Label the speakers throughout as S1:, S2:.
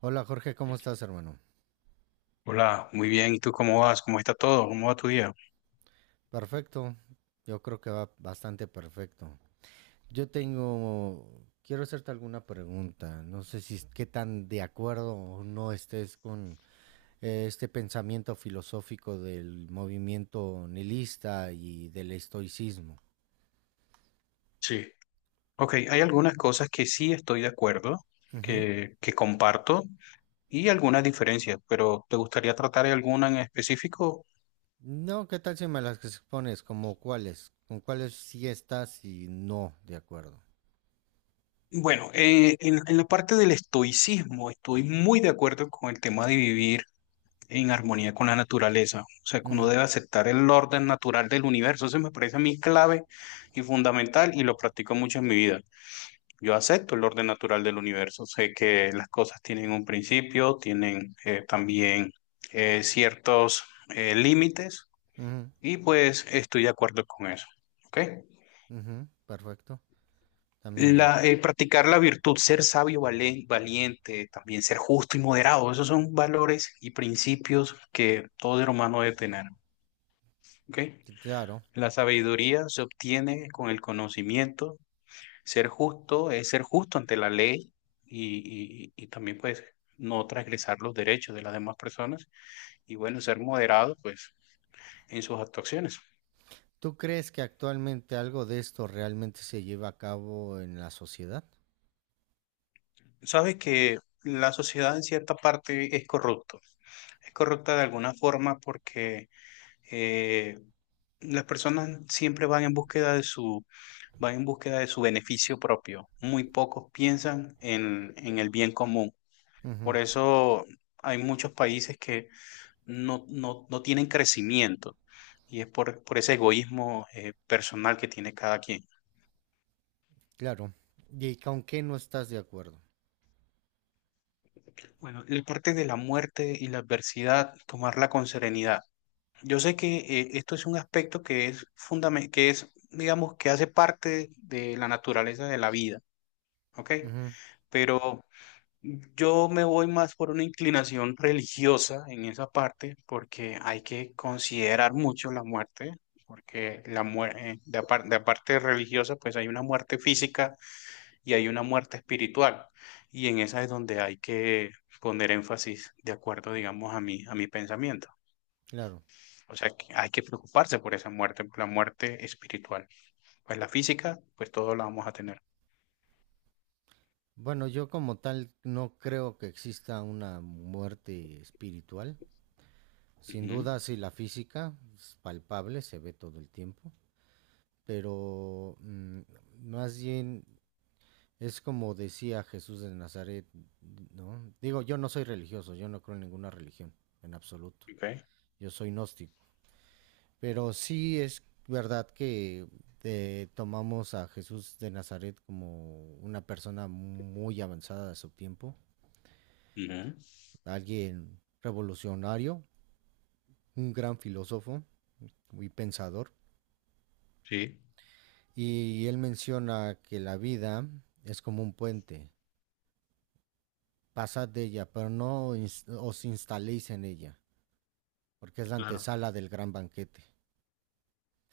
S1: Hola Jorge, ¿cómo estás, hermano?
S2: Hola, muy bien. ¿Y tú cómo vas? ¿Cómo está todo? ¿Cómo va tu día?
S1: Perfecto. Yo creo que va bastante perfecto. Yo tengo, quiero hacerte alguna pregunta. No sé si es- qué tan de acuerdo o no estés con este pensamiento filosófico del movimiento nihilista y del estoicismo.
S2: Sí. Ok, hay algunas cosas que sí estoy de acuerdo,
S1: Ujú.
S2: que comparto y algunas diferencias, pero ¿te gustaría tratar de alguna en específico?
S1: No, ¿qué tal si me las expones? ¿Como cuáles? ¿Con cuáles sí estás y no de acuerdo?
S2: Bueno, en la parte del estoicismo estoy muy de acuerdo con el tema de vivir en armonía con la naturaleza, o sea, que uno
S1: Ujú,
S2: debe aceptar el orden natural del universo. Eso me parece a mí clave y fundamental y lo practico mucho en mi vida. Yo acepto el orden natural del universo. Sé que las cosas tienen un principio, tienen también ciertos límites
S1: ujú,
S2: y pues estoy de acuerdo con eso. ¿Ok?
S1: ujú, perfecto. También yo.
S2: La, practicar la virtud, ser sabio, valiente, también ser justo y moderado, esos son valores y principios que todo ser humano debe tener. ¿Ok?
S1: Sí, claro.
S2: La sabiduría se obtiene con el conocimiento. Ser justo es ser justo ante la ley y, y también pues no transgresar los derechos de las demás personas, y bueno, ser moderado pues en sus actuaciones.
S1: ¿Tú crees que actualmente algo de esto realmente se lleva a cabo en la sociedad?
S2: Sabes que la sociedad en cierta parte es corrupta de alguna forma porque eh, las personas siempre van en búsqueda de van en búsqueda de su beneficio propio. Muy pocos piensan en el bien común. Por
S1: Ujú,
S2: eso hay muchos países que no tienen crecimiento, y es por ese egoísmo personal que tiene cada quien.
S1: claro. ¿Y con qué no estás de acuerdo?
S2: Bueno, la parte de la muerte y la adversidad, tomarla con serenidad. Yo sé que esto es un aspecto que es fundamental, que es, digamos, que hace parte de la naturaleza de la vida, ¿ok?
S1: Ujú,
S2: Pero yo me voy más por una inclinación religiosa en esa parte, porque hay que considerar mucho la muerte, porque la muerte, de de aparte religiosa, pues hay una muerte física y hay una muerte espiritual, y en esa es donde hay que poner énfasis, de acuerdo, digamos, a a mi pensamiento.
S1: claro.
S2: O sea, que hay que preocuparse por esa muerte, por la muerte espiritual. Pues la física, pues todos la vamos a tener.
S1: Bueno, yo como tal no creo que exista una muerte espiritual. Sin
S2: Ujú,
S1: duda, sí, la física es palpable, se ve todo el tiempo. Pero más bien es como decía Jesús de Nazaret, ¿no? Digo, yo no soy religioso, yo no creo en ninguna religión, en absoluto.
S2: ok,
S1: Yo soy gnóstico. Pero sí es verdad que tomamos a Jesús de Nazaret como una persona muy avanzada de su tiempo,
S2: ujú,
S1: alguien revolucionario, un gran filósofo y pensador.
S2: sí,
S1: Y él menciona que la vida es como un puente, pasad de ella, pero no ins- os instaléis en ella, porque es la
S2: claro,
S1: antesala del gran banquete.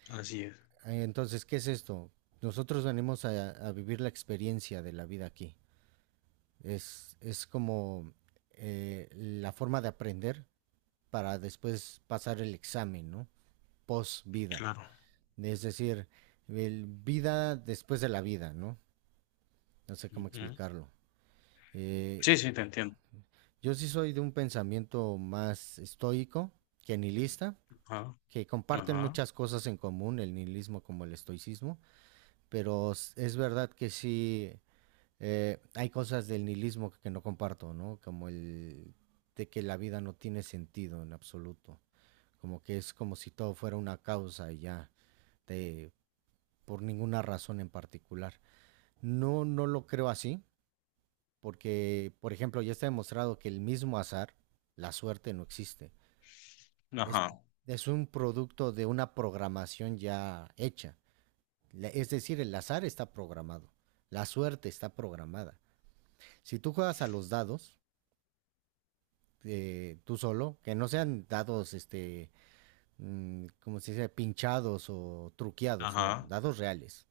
S2: así es,
S1: Entonces, ¿qué es esto? Nosotros venimos a vivir la experiencia de la vida aquí. Es como la forma de aprender para después pasar el examen, ¿no? Post vida.
S2: claro.
S1: Es decir, el vida después de la vida, ¿no? No sé cómo
S2: Ujú.
S1: explicarlo.
S2: Sí,
S1: Eh,
S2: sí, te entiendo.
S1: yo sí soy de un pensamiento más estoico que nihilista,
S2: Ajá,
S1: que comparten
S2: ajá,
S1: muchas cosas en común, el nihilismo como el estoicismo, pero es verdad que sí hay cosas del nihilismo que no comparto, ¿no? Como el de que la vida no tiene sentido en absoluto, como que es como si todo fuera una causa y ya, de, por ninguna razón en particular. No, no lo creo así, porque, por ejemplo, ya está demostrado que el mismo azar, la suerte, no existe. Es,
S2: ajá,
S1: es un producto de una programación ya hecha. Es decir, el azar está programado, la suerte está programada. Si tú juegas a los dados, tú solo, que no sean dados, como se dice, pinchados o truqueados, no,
S2: ajá,
S1: dados reales.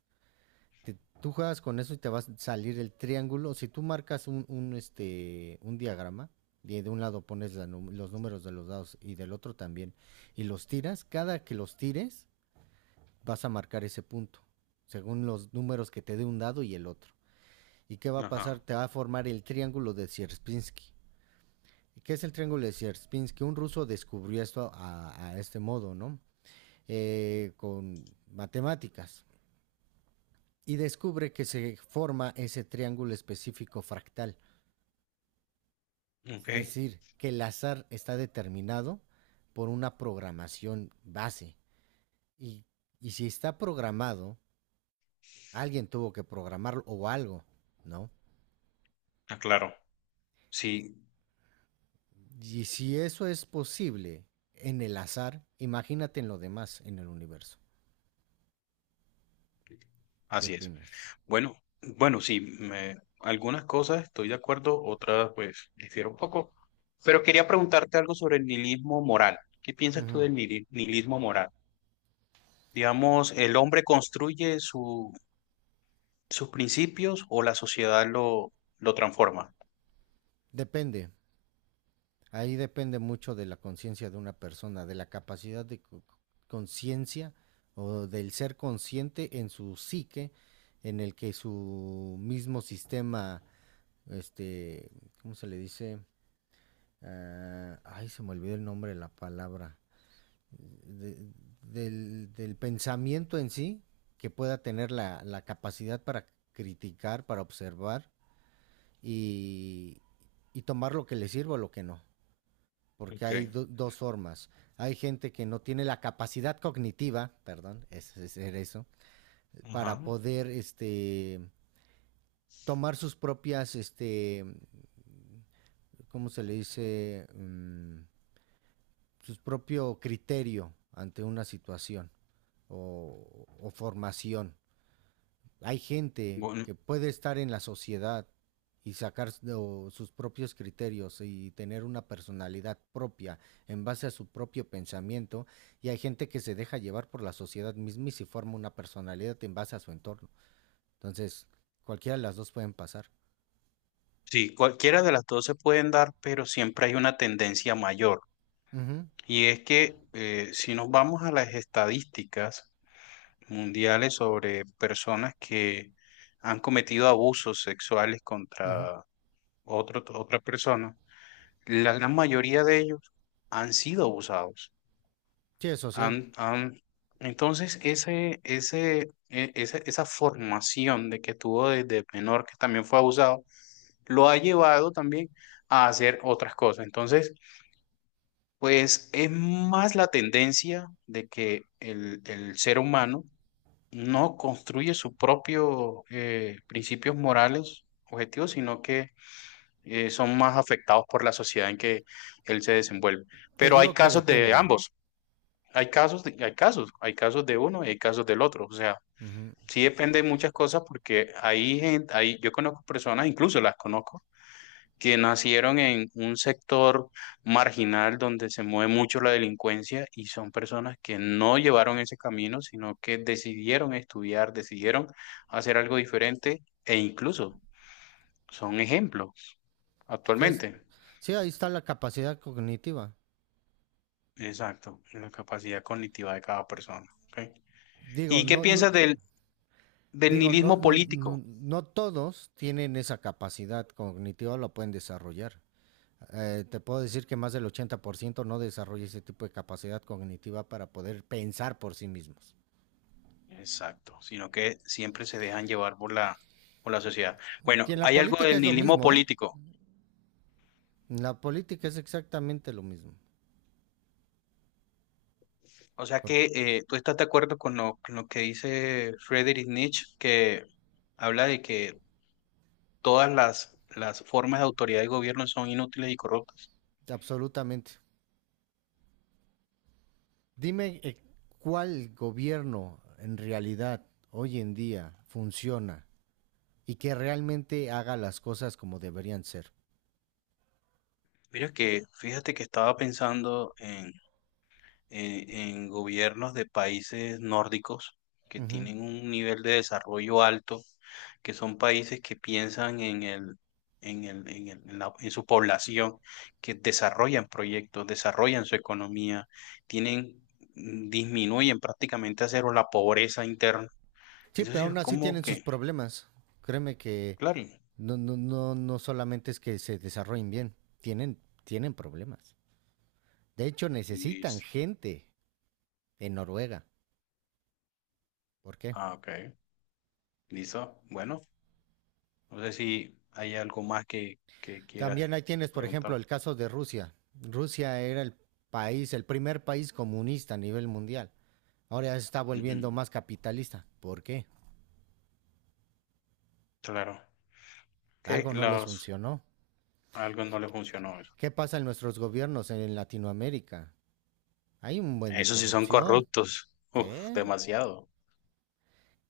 S1: Tú juegas con eso y te va a salir el triángulo. Si tú marcas un, este, un diagrama, y de un lado pones los números de los dados y del otro también, y los tiras, cada que los tires, vas a marcar ese punto, según los números que te dé un dado y el otro. ¿Y qué va a pasar?
S2: ajá.
S1: Te va a formar el triángulo de Sierpinski. ¿Y qué es el triángulo de Sierpinski? Un ruso descubrió esto a este modo, ¿no? Con matemáticas. Y descubre que se forma ese triángulo específico fractal.
S2: Ok,
S1: Es decir, que el azar está determinado por una programación base. Y, y si está programado, alguien tuvo que programarlo o algo, ¿no?
S2: ah, claro. Sí,
S1: Y si eso es posible en el azar, imagínate en lo demás, en el universo. ¿Qué
S2: así es.
S1: opinas?
S2: Bueno, bueno, sí, algunas cosas estoy de acuerdo, otras pues difiero un poco. Pero quería preguntarte algo sobre el nihilismo moral. ¿Qué piensas tú
S1: Ujú.
S2: del nihilismo moral? Digamos, ¿el hombre construye sus principios o la sociedad lo transforma?
S1: Depende. Ahí depende mucho de la conciencia de una persona, de la capacidad conciencia o del ser consciente en su psique, en el que su mismo sistema, este, ¿cómo se le dice? Ah, ay, se me olvidó el nombre de la palabra. De- del, del pensamiento en sí, que pueda tener la, la capacidad para criticar, para observar y, y tomar lo que le sirva o lo que no porque
S2: Ok,
S1: hay dos formas. Hay gente que no tiene la capacidad cognitiva, perdón, eso,
S2: ajá.
S1: para poder este, tomar sus propias, este, ¿cómo se le dice? Mm, sus propio criterio ante una situación o formación. Hay gente
S2: Bu-
S1: que puede estar en la sociedad y sacar o, sus propios criterios y tener una personalidad propia en base a su propio pensamiento y hay gente que se deja llevar por la sociedad misma y se forma una personalidad en base a su entorno. Entonces, cualquiera de las dos pueden pasar.
S2: sí, cualquiera de las dos se pueden dar, pero siempre hay una tendencia mayor.
S1: Ujú,
S2: Y es que si nos vamos a las estadísticas mundiales sobre personas que han cometido abusos sexuales
S1: ujú.
S2: contra otra persona, la gran mayoría de ellos han sido abusados.
S1: Sí, es social.
S2: Han, han- Entonces, esa formación de que tuvo desde menor, que también fue abusado, lo ha llevado también a hacer otras cosas. Entonces, pues es más la tendencia de que el ser humano no construye sus propios principios morales, objetivos, sino que son más afectados por la sociedad en que él se desenvuelve.
S1: Te
S2: Pero hay
S1: digo que
S2: casos de
S1: depende.
S2: ambos, hay casos hay casos, hay casos de uno y hay casos del otro. O sea,
S1: Ujú.
S2: sí depende de muchas cosas porque hay gente, hay, yo conozco personas, incluso las conozco, que nacieron en un sector marginal donde se mueve mucho la delincuencia, y son personas que no llevaron ese camino, sino que decidieron estudiar, decidieron hacer algo diferente e incluso son ejemplos
S1: Entonces,
S2: actualmente.
S1: sí, ahí está la capacidad cognitiva.
S2: Exacto, la capacidad cognitiva de cada persona. ¿Ok?
S1: Digo,
S2: ¿Y qué
S1: no, no,
S2: piensas del
S1: Digo, no,
S2: nihilismo
S1: no,
S2: político?
S1: no, no todos tienen esa capacidad cognitiva, la pueden desarrollar. Te puedo decir que más del 80% no desarrolla ese tipo de capacidad cognitiva para poder pensar por sí mismos.
S2: Exacto, sino que siempre se dejan llevar por por la sociedad.
S1: Y
S2: Bueno,
S1: en la
S2: hay algo
S1: política
S2: del
S1: es lo
S2: nihilismo
S1: mismo, ¿eh?
S2: político.
S1: En la política es exactamente lo mismo.
S2: O sea
S1: Por-
S2: que tú estás de acuerdo con con lo que dice Friedrich Nietzsche, que habla de que todas las formas de autoridad y gobierno son inútiles y corruptas.
S1: absolutamente. Dime cuál gobierno en realidad hoy en día funciona y que realmente haga las cosas como deberían ser.
S2: Mira que, fíjate que estaba pensando en, en gobiernos de países nórdicos que
S1: Ujú.
S2: tienen un nivel de desarrollo alto, que son países que piensan en el, en el, en el- en la- en su población, que desarrollan proyectos, desarrollan su economía, tienen, disminuyen prácticamente a cero la pobreza interna.
S1: Sí,
S2: Eso
S1: pero
S2: sí, es
S1: aún así
S2: como
S1: tienen sus
S2: que,
S1: problemas. Créeme que
S2: claro,
S1: no, no, no, no solamente es que se desarrollen bien, tienen, tienen problemas. De hecho, necesitan
S2: listo.
S1: gente en Noruega. ¿Por qué?
S2: Ah, ok, listo. Bueno, no sé si hay algo más que quieras
S1: También ahí tienes, por ejemplo,
S2: preguntar.
S1: el caso de Rusia. Rusia era el país, el primer país comunista a nivel mundial. Ahora ya se está
S2: Ujú,
S1: volviendo más capitalista. ¿Por qué?
S2: claro. Que
S1: Algo no les
S2: los,
S1: funcionó.
S2: a algunos no le funcionó eso.
S1: ¿Qué pasa en nuestros gobiernos en Latinoamérica? Hay un buen de
S2: Esos sí son
S1: corrupción.
S2: corruptos. Uf,
S1: ¿Eh?
S2: demasiado.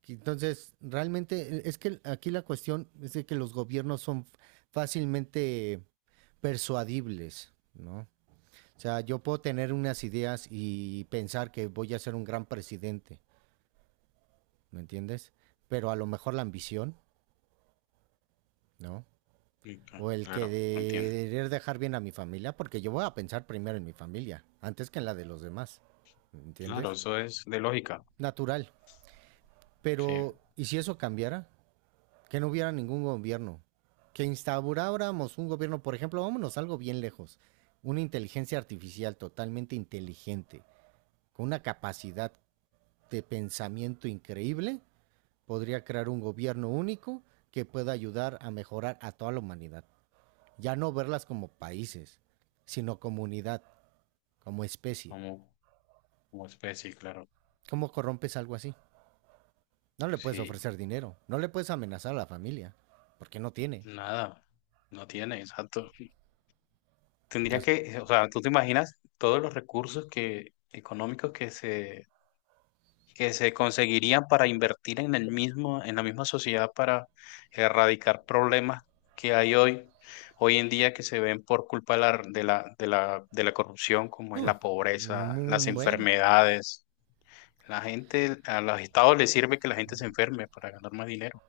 S1: Entonces, realmente es que aquí la cuestión es de que los gobiernos son fácilmente persuadibles, ¿no? O sea, yo puedo tener unas ideas y pensar que voy a ser un gran presidente, ¿me entiendes? Pero a lo mejor la ambición, ¿no?
S2: Ujú,
S1: O el que
S2: claro, entiendo.
S1: de querer dejar bien a mi familia, porque yo voy a pensar primero en mi familia, antes que en la de los demás, ¿me
S2: Claro,
S1: entiendes?
S2: eso es de lógica,
S1: Natural.
S2: sí,
S1: Pero, ¿y si eso cambiara? Que no hubiera ningún gobierno. Que instauráramos un gobierno, por ejemplo, vámonos algo bien lejos. Una inteligencia artificial totalmente inteligente, con una capacidad de pensamiento increíble, podría crear un gobierno único que pueda ayudar a mejorar a toda la humanidad. Ya no verlas como países, sino como unidad, como especie.
S2: como, como especie, claro.
S1: ¿Cómo corrompes algo así? No le puedes
S2: Sí,
S1: ofrecer dinero, no le puedes amenazar a la familia, porque no tiene.
S2: nada, no tiene, exacto. Tendría
S1: Las...
S2: que, o sea, tú te imaginas todos los recursos que, económicos, que se, que se conseguirían para invertir en el mismo, en la misma sociedad para erradicar problemas que hay hoy, hoy en día, que se ven por culpa de la corrupción, como es
S1: Uh,
S2: la pobreza, las
S1: un buen,
S2: enfermedades. La gente, a los estados les sirve que la gente se enferme para ganar más dinero,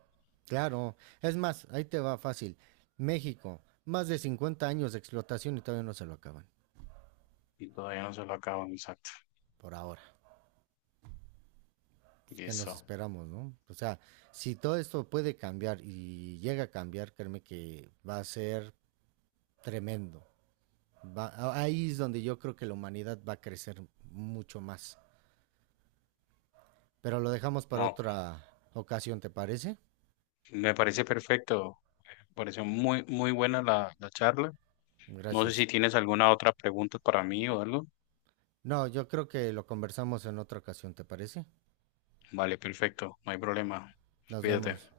S1: claro, es más, ahí te va fácil. México, más de 50 años de explotación y todavía no se lo acaban,
S2: y todavía no se lo acaban, exacto.
S1: por ahora. Pues,
S2: Y
S1: ¿qué nos
S2: eso,
S1: esperamos, no? O sea, si todo esto puede cambiar y llega a cambiar, créeme que va a ser tremendo. Ahí es donde yo creo que la humanidad va a crecer mucho más. Pero lo dejamos para
S2: no,
S1: otra ocasión, ¿te parece?
S2: me parece perfecto, me pareció muy, muy buena la charla. No sé si
S1: Gracias.
S2: tienes alguna otra pregunta para mí o algo.
S1: No, yo creo que lo conversamos en otra ocasión, ¿te parece?
S2: Vale, perfecto, no hay problema.
S1: Nos
S2: Cuídate.
S1: vemos.